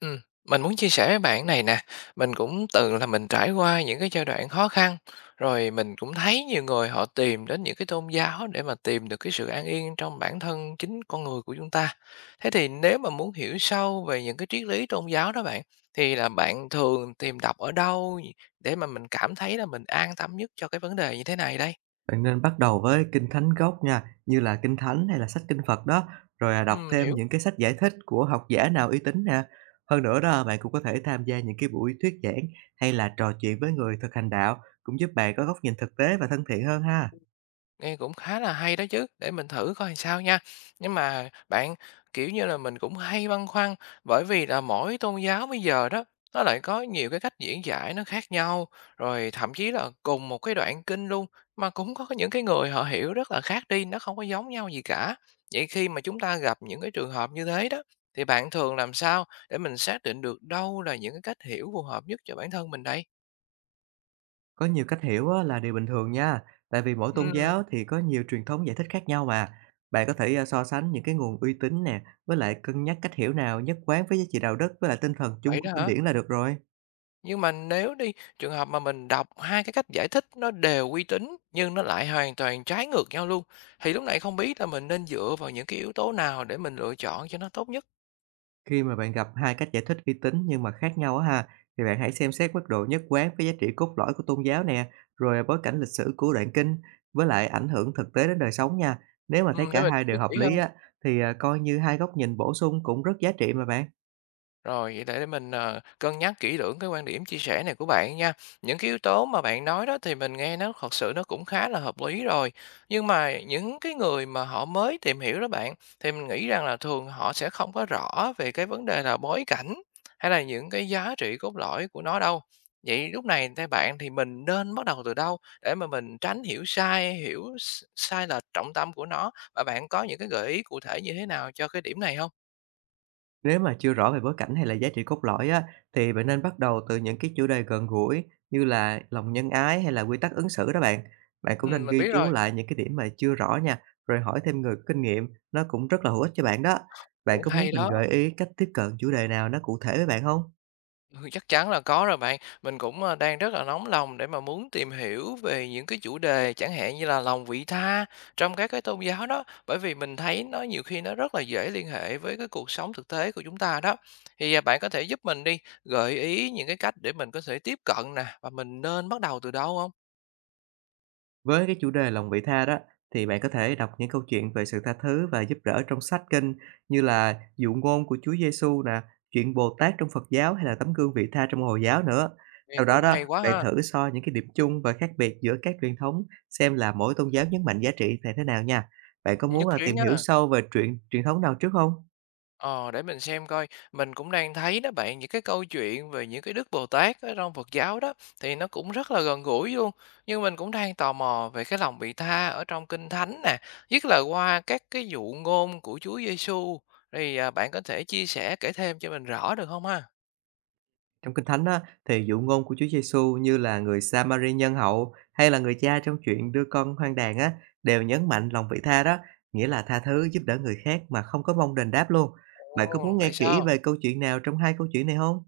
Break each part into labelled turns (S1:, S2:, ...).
S1: Ừm, mình muốn chia sẻ với bạn này nè, mình cũng từng là mình trải qua những cái giai đoạn khó khăn, rồi mình cũng thấy nhiều người họ tìm đến những cái tôn giáo để mà tìm được cái sự an yên trong bản thân chính con người của chúng ta. Thế thì nếu mà muốn hiểu sâu về những cái triết lý tôn giáo đó bạn, thì là bạn thường tìm đọc ở đâu để mà mình cảm thấy là mình an tâm nhất cho cái vấn đề như thế này đây?
S2: Bạn nên bắt đầu với kinh thánh gốc nha, như là kinh thánh hay là sách kinh Phật đó, rồi, đọc
S1: Mình
S2: thêm
S1: hiểu.
S2: những cái sách giải thích của học giả nào uy tín nè. Hơn nữa đó, bạn cũng có thể tham gia những cái buổi thuyết giảng hay là trò chuyện với người thực hành đạo, cũng giúp bạn có góc nhìn thực tế và thân thiện hơn ha.
S1: Nghe cũng khá là hay đó chứ, để mình thử coi sao nha. Nhưng mà bạn, kiểu như là, mình cũng hay băn khoăn, bởi vì là mỗi tôn giáo bây giờ đó, nó lại có nhiều cái cách diễn giải nó khác nhau, rồi thậm chí là cùng một cái đoạn kinh luôn, mà cũng có những cái người họ hiểu rất là khác đi, nó không có giống nhau gì cả. Vậy khi mà chúng ta gặp những cái trường hợp như thế đó, thì bạn thường làm sao để mình xác định được đâu là những cái cách hiểu phù hợp nhất cho bản thân mình đây?
S2: Có nhiều cách hiểu á là điều bình thường nha, tại vì mỗi tôn
S1: Ừm,
S2: giáo thì có nhiều truyền thống giải thích khác nhau mà. Bạn có thể, so sánh những cái nguồn uy tín nè, với lại cân nhắc cách hiểu nào nhất quán với giá trị đạo đức với lại tinh thần chung
S1: vậy
S2: của
S1: đó
S2: kinh
S1: hả?
S2: điển là được rồi.
S1: Nhưng mà nếu đi, trường hợp mà mình đọc hai cái cách giải thích nó đều uy tín nhưng nó lại hoàn toàn trái ngược nhau luôn, thì lúc này không biết là mình nên dựa vào những cái yếu tố nào để mình lựa chọn cho nó tốt nhất?
S2: Khi mà bạn gặp hai cách giải thích uy tín nhưng mà khác nhau á ha, thì bạn hãy xem xét mức độ nhất quán với giá trị cốt lõi của tôn giáo nè, rồi bối cảnh lịch sử của đoạn kinh, với lại ảnh hưởng thực tế đến đời sống nha. Nếu mà thấy
S1: Để
S2: cả
S1: mình
S2: hai đều
S1: biết
S2: hợp
S1: kỹ hơn.
S2: lý á, thì coi như hai góc nhìn bổ sung cũng rất giá trị mà bạn.
S1: Rồi, vậy để mình, cân nhắc kỹ lưỡng cái quan điểm chia sẻ này của bạn nha. Những cái yếu tố mà bạn nói đó thì mình nghe nó thật sự nó cũng khá là hợp lý rồi. Nhưng mà những cái người mà họ mới tìm hiểu đó bạn, thì mình nghĩ rằng là thường họ sẽ không có rõ về cái vấn đề là bối cảnh, hay là những cái giá trị cốt lõi của nó đâu. Vậy lúc này theo bạn thì mình nên bắt đầu từ đâu để mà mình tránh hiểu sai, hiểu s sai lệch trọng tâm của nó? Và bạn có những cái gợi ý cụ thể như thế nào cho cái điểm này không?
S2: Nếu mà chưa rõ về bối cảnh hay là giá trị cốt lõi á, thì bạn nên bắt đầu từ những cái chủ đề gần gũi như là lòng nhân ái hay là quy tắc ứng xử đó bạn. Bạn cũng nên
S1: Mình
S2: ghi
S1: biết
S2: chú
S1: rồi,
S2: lại những cái điểm mà chưa rõ nha, rồi hỏi thêm người có kinh nghiệm, nó cũng rất là hữu ích cho bạn đó. Bạn
S1: cũng
S2: có muốn
S1: hay
S2: mình
S1: đó.
S2: gợi ý cách tiếp cận chủ đề nào nó cụ thể với bạn không?
S1: Ừ, chắc chắn là có rồi bạn. Mình cũng, đang rất là nóng lòng để mà muốn tìm hiểu về những cái chủ đề chẳng hạn như là lòng vị tha trong các cái tôn giáo đó, bởi vì mình thấy nó nhiều khi nó rất là dễ liên hệ với cái cuộc sống thực tế của chúng ta đó. Thì, bạn có thể giúp mình đi, gợi ý những cái cách để mình có thể tiếp cận nè, và mình nên bắt đầu từ đâu không?
S2: Với cái chủ đề lòng vị tha đó, thì bạn có thể đọc những câu chuyện về sự tha thứ và giúp đỡ trong sách kinh như là Dụ ngôn của Chúa Giêsu nè, chuyện Bồ Tát trong Phật giáo hay là tấm gương vị tha trong Hồi giáo nữa.
S1: Nghe
S2: Sau đó
S1: cũng
S2: đó,
S1: hay quá
S2: bạn
S1: ha,
S2: thử so những cái điểm chung và khác biệt giữa các truyền thống xem là mỗi tôn giáo nhấn mạnh giá trị thế thế nào nha. Bạn có muốn
S1: nhất
S2: là
S1: trí
S2: tìm hiểu
S1: nha.
S2: sâu về truyện truyền thống nào trước không?
S1: Ờ, để mình xem coi, mình cũng đang thấy đó bạn, những cái câu chuyện về những cái Đức Bồ Tát ở trong Phật giáo đó thì nó cũng rất là gần gũi luôn. Nhưng mình cũng đang tò mò về cái lòng vị tha ở trong Kinh Thánh nè, nhất là qua các cái dụ ngôn của Chúa Giêsu. Thì bạn có thể chia sẻ kể thêm cho mình rõ được không ha?
S2: Trong Kinh Thánh á, thì dụ ngôn của Chúa Giêsu như là người sa nhân hậu hay là người cha trong chuyện đưa con hoang đàn á, đều nhấn mạnh lòng vị tha đó, nghĩa là tha thứ giúp đỡ người khác mà không có mong đền đáp luôn. Bạn có
S1: Ồ,
S2: muốn nghe
S1: vậy
S2: kỹ
S1: sao?
S2: về câu chuyện nào trong hai câu chuyện này không?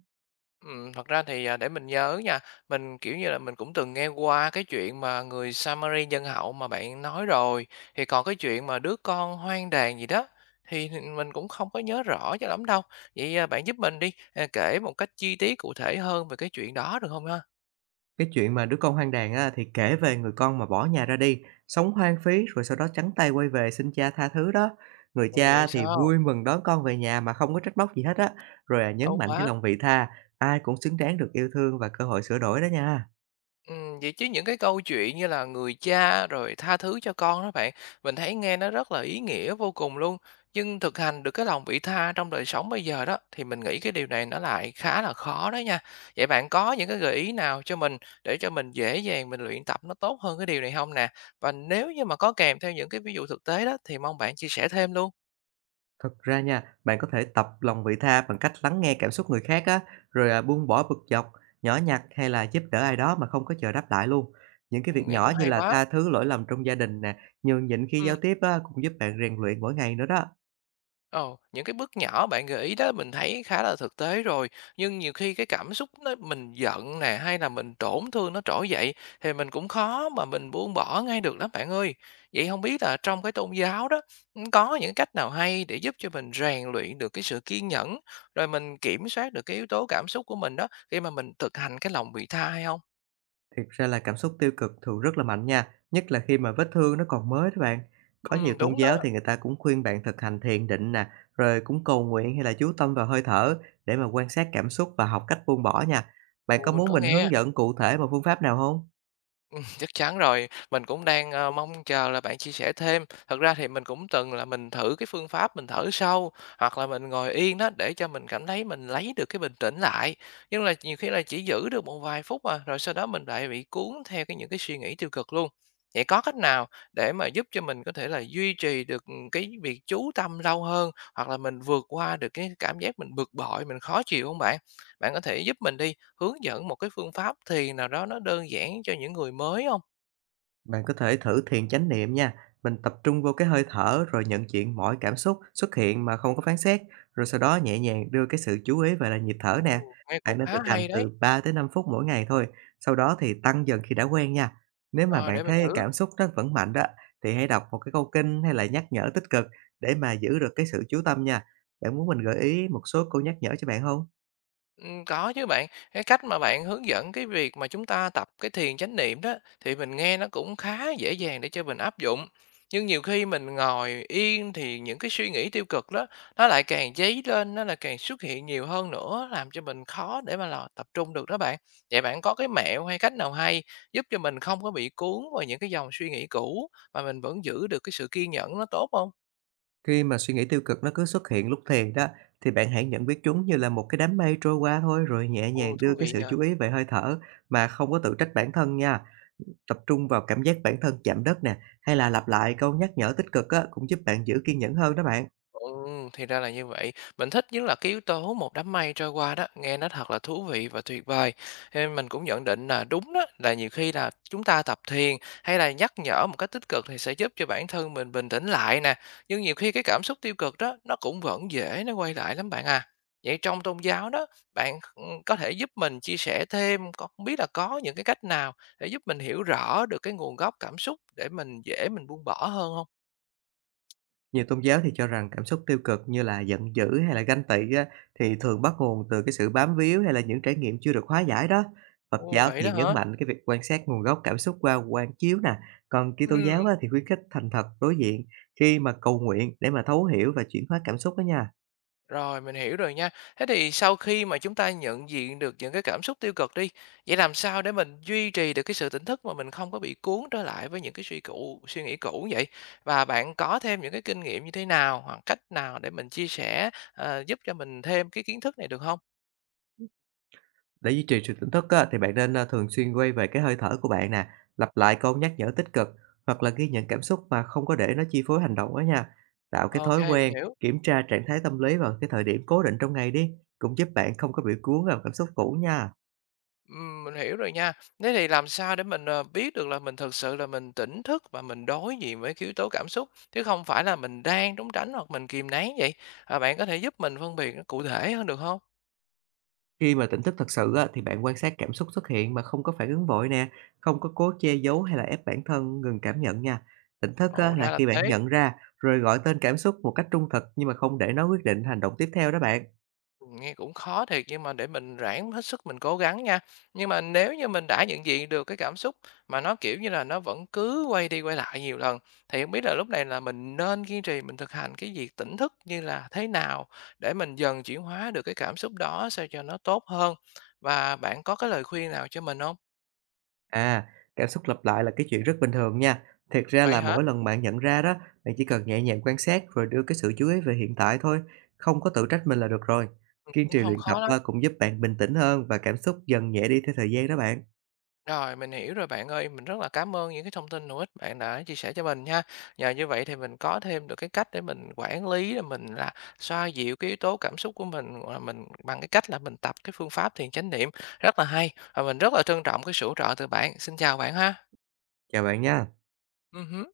S1: Thật ra thì, để mình nhớ nha, mình, kiểu như là, mình cũng từng nghe qua cái chuyện mà người Samari nhân hậu mà bạn nói rồi, thì còn cái chuyện mà đứa con hoang đàn gì đó thì mình cũng không có nhớ rõ cho lắm đâu. Vậy, bạn giúp mình đi, kể một cách chi tiết cụ thể hơn về cái chuyện đó được không ha?
S2: Cái chuyện mà đứa con hoang đàn á, thì kể về người con mà bỏ nhà ra đi, sống hoang phí rồi sau đó trắng tay quay về xin cha tha thứ đó. Người
S1: Ồ,
S2: cha
S1: vậy
S2: á, thì
S1: sao?
S2: vui mừng đón con về nhà mà không có trách móc gì hết á, rồi, nhấn
S1: Tốt
S2: mạnh cái
S1: quá!
S2: lòng vị tha, ai cũng xứng đáng được yêu thương và cơ hội sửa đổi đó nha.
S1: Vậy chứ những cái câu chuyện như là "Người cha" rồi "Tha thứ cho con" đó bạn, mình thấy nghe nó rất là ý nghĩa vô cùng luôn. Nhưng thực hành được cái lòng vị tha trong đời sống bây giờ đó, thì mình nghĩ cái điều này nó lại khá là khó đó nha. Vậy bạn có những cái gợi ý nào cho mình để cho mình dễ dàng mình luyện tập nó tốt hơn cái điều này không nè? Và nếu như mà có kèm theo những cái ví dụ thực tế đó, thì mong bạn chia sẻ thêm luôn.
S2: Thật ra nha, bạn có thể tập lòng vị tha bằng cách lắng nghe cảm xúc người khác á, rồi buông bỏ bực dọc, nhỏ nhặt hay là giúp đỡ ai đó mà không có chờ đáp lại luôn. Những cái
S1: Ồ,
S2: việc
S1: nghe
S2: nhỏ
S1: cũng
S2: như
S1: hay
S2: là
S1: quá!
S2: tha thứ lỗi lầm trong gia đình nè, nhường nhịn khi giao tiếp á, cũng giúp bạn rèn luyện mỗi ngày nữa đó.
S1: Ồ, những cái bước nhỏ bạn gợi ý đó mình thấy khá là thực tế rồi, nhưng nhiều khi cái cảm xúc nó mình giận nè hay là mình tổn thương nó trỗi dậy thì mình cũng khó mà mình buông bỏ ngay được lắm bạn ơi. Vậy không biết là trong cái tôn giáo đó có những cách nào hay để giúp cho mình rèn luyện được cái sự kiên nhẫn rồi mình kiểm soát được cái yếu tố cảm xúc của mình đó khi mà mình thực hành cái lòng vị tha hay không?
S2: Thực ra là cảm xúc tiêu cực thường rất là mạnh nha, nhất là khi mà vết thương nó còn mới đó bạn. Có
S1: Ừ,
S2: nhiều tôn
S1: đúng đó.
S2: giáo thì người ta cũng khuyên bạn thực hành thiền định nè, rồi cũng cầu nguyện hay là chú tâm vào hơi thở để mà quan sát cảm xúc và học cách buông bỏ nha. Bạn
S1: Ừ,
S2: có
S1: mình
S2: muốn
S1: có
S2: mình
S1: nghe.
S2: hướng dẫn cụ thể một phương pháp nào không?
S1: Chắc chắn rồi. Mình cũng đang, mong chờ là bạn chia sẻ thêm. Thật ra thì mình cũng từng là mình thử cái phương pháp mình thở sâu, hoặc là mình ngồi yên đó để cho mình cảm thấy mình lấy được cái bình tĩnh lại. Nhưng là nhiều khi là chỉ giữ được một vài phút mà rồi sau đó mình lại bị cuốn theo những cái suy nghĩ tiêu cực luôn. Vậy có cách nào để mà giúp cho mình có thể là duy trì được, cái việc chú tâm lâu hơn, hoặc là mình vượt qua được cái cảm giác mình bực bội, mình khó chịu không bạn? Bạn có thể giúp mình đi, hướng dẫn một cái phương pháp thiền nào đó nó đơn giản cho những người mới không?
S2: Bạn có thể thử thiền chánh niệm nha. Mình tập trung vô cái hơi thở rồi nhận diện mọi cảm xúc xuất hiện mà không có phán xét, rồi sau đó nhẹ nhàng đưa cái sự chú ý về là nhịp thở nè.
S1: Ồ. Nghe
S2: Bạn
S1: cũng
S2: nên
S1: khá
S2: thực hành
S1: hay
S2: từ
S1: đấy,
S2: 3 tới 5 phút mỗi ngày thôi, sau đó thì tăng dần khi đã quen nha. Nếu mà
S1: ờ,
S2: bạn
S1: để mình
S2: thấy
S1: thử.
S2: cảm xúc nó vẫn mạnh đó, thì hãy đọc một cái câu kinh hay là nhắc nhở tích cực để mà giữ được cái sự chú tâm nha. Bạn muốn mình gợi ý một số câu nhắc nhở cho bạn không?
S1: Có chứ bạn. Cái cách mà bạn hướng dẫn cái việc mà chúng ta tập cái thiền chánh niệm đó, thì mình nghe nó cũng khá dễ dàng để cho mình áp dụng. Nhưng nhiều khi mình ngồi yên thì những cái suy nghĩ tiêu cực đó, nó lại càng dấy lên, nó lại càng xuất hiện nhiều hơn nữa, làm cho mình khó để mà là tập trung được đó bạn. Vậy bạn có cái mẹo hay cách nào hay giúp cho mình không có bị cuốn vào những cái dòng suy nghĩ cũ, mà mình vẫn giữ được cái sự kiên nhẫn nó tốt không?
S2: Khi mà suy nghĩ tiêu cực nó cứ xuất hiện lúc thì đó, thì bạn hãy nhận biết chúng như là một cái đám mây trôi qua thôi, rồi nhẹ nhàng
S1: Ồ,
S2: đưa
S1: thú
S2: cái
S1: vị
S2: sự
S1: nhỉ!
S2: chú ý về hơi thở mà không có tự trách bản thân nha. Tập trung vào cảm giác bản thân chạm đất nè, hay là lặp lại câu nhắc nhở tích cực á, cũng giúp bạn giữ kiên nhẫn hơn đó bạn.
S1: Thì ra là như vậy. Mình thích nhất là cái yếu tố một đám mây trôi qua đó, nghe nó thật là thú vị và tuyệt vời. Ê, mình cũng nhận định là đúng đó, là nhiều khi là chúng ta tập thiền hay là nhắc nhở một cách tích cực thì sẽ giúp cho bản thân mình bình tĩnh lại nè. Nhưng nhiều khi cái cảm xúc tiêu cực đó nó cũng vẫn dễ nó quay lại lắm bạn à. Vậy trong tôn giáo đó, có thể giúp mình chia sẻ thêm, không biết là có những cái cách nào để giúp mình hiểu rõ được cái nguồn gốc cảm xúc để mình dễ mình buông bỏ hơn không?
S2: Nhiều tôn giáo thì cho rằng cảm xúc tiêu cực như là giận dữ hay là ganh tị á, thì thường bắt nguồn từ cái sự bám víu hay là những trải nghiệm chưa được hóa giải đó. Phật
S1: Ồ,
S2: giáo
S1: vậy
S2: thì
S1: đó
S2: nhấn
S1: hả?
S2: mạnh cái việc quan sát nguồn gốc cảm xúc qua quan chiếu nè, còn Kitô giáo
S1: Ừ.
S2: á, thì khuyến khích thành thật đối diện khi mà cầu nguyện để mà thấu hiểu và chuyển hóa cảm xúc đó nha.
S1: Rồi, mình hiểu rồi nha. Thế thì sau khi mà chúng ta nhận diện được những cái cảm xúc tiêu cực đi, vậy làm sao để mình duy trì được cái sự tỉnh thức mà mình không có bị cuốn trở lại với những suy nghĩ cũ vậy? Và bạn có thêm những cái kinh nghiệm như thế nào hoặc cách nào để mình chia sẻ giúp cho mình thêm cái kiến thức này được không?
S2: Để duy trì sự tỉnh thức á, thì bạn nên thường xuyên quay về cái hơi thở của bạn nè, lặp lại câu nhắc nhở tích cực hoặc là ghi nhận cảm xúc mà không có để nó chi phối hành động đó nha. Tạo cái
S1: Ok,
S2: thói
S1: mình
S2: quen,
S1: hiểu.
S2: kiểm tra trạng thái tâm lý vào cái thời điểm cố định trong ngày đi, cũng giúp bạn không có bị cuốn vào cảm xúc cũ nha.
S1: Mình hiểu rồi nha. Thế thì làm sao để mình, biết được là mình thực sự là mình tỉnh thức và mình đối diện với cái yếu tố cảm xúc, chứ không phải là mình đang trốn tránh hoặc mình kìm nén vậy? Bạn có thể giúp mình phân biệt nó cụ thể hơn được không?
S2: Khi mà tỉnh thức thật sự á, thì bạn quan sát cảm xúc xuất hiện mà không có phản ứng vội nè, không có cố che giấu hay là ép bản thân ngừng cảm nhận nha. Tỉnh thức á,
S1: Ồ,
S2: là
S1: ra là
S2: khi bạn
S1: thế.
S2: nhận ra rồi gọi tên cảm xúc một cách trung thực nhưng mà không để nó quyết định hành động tiếp theo đó bạn.
S1: Nghe cũng khó thiệt nhưng mà để mình ráng hết sức mình cố gắng nha. Nhưng mà nếu như mình đã nhận diện được cái cảm xúc mà nó, kiểu như là, nó vẫn cứ quay đi quay lại nhiều lần, thì không biết là lúc này là mình nên kiên trì mình thực hành cái việc tỉnh thức như là thế nào để mình dần chuyển hóa được cái cảm xúc đó sao cho nó tốt hơn? Và bạn có cái lời khuyên nào cho mình không?
S2: À, cảm xúc lặp lại là cái chuyện rất bình thường nha. Thiệt ra
S1: Vậy
S2: là
S1: hả?
S2: mỗi lần bạn nhận ra đó, bạn chỉ cần nhẹ nhàng quan sát rồi đưa cái sự chú ý về hiện tại thôi, không có tự trách mình là được rồi. Kiên
S1: Cũng
S2: trì
S1: không
S2: luyện tập
S1: khó lắm.
S2: à, cũng giúp bạn bình tĩnh hơn và cảm xúc dần nhẹ đi theo thời gian đó bạn.
S1: Rồi, mình hiểu rồi bạn ơi, mình rất là cảm ơn những cái thông tin hữu ích bạn đã chia sẻ cho mình nha. Nhờ như vậy thì mình có thêm được cái cách để mình quản lý, là mình là xoa dịu cái yếu tố cảm xúc của mình, mình bằng cái cách là mình tập cái phương pháp thiền chánh niệm, rất là hay, và mình rất là trân trọng cái sự hỗ trợ từ bạn. Xin chào bạn ha.
S2: Chào bạn nha.
S1: Hứm.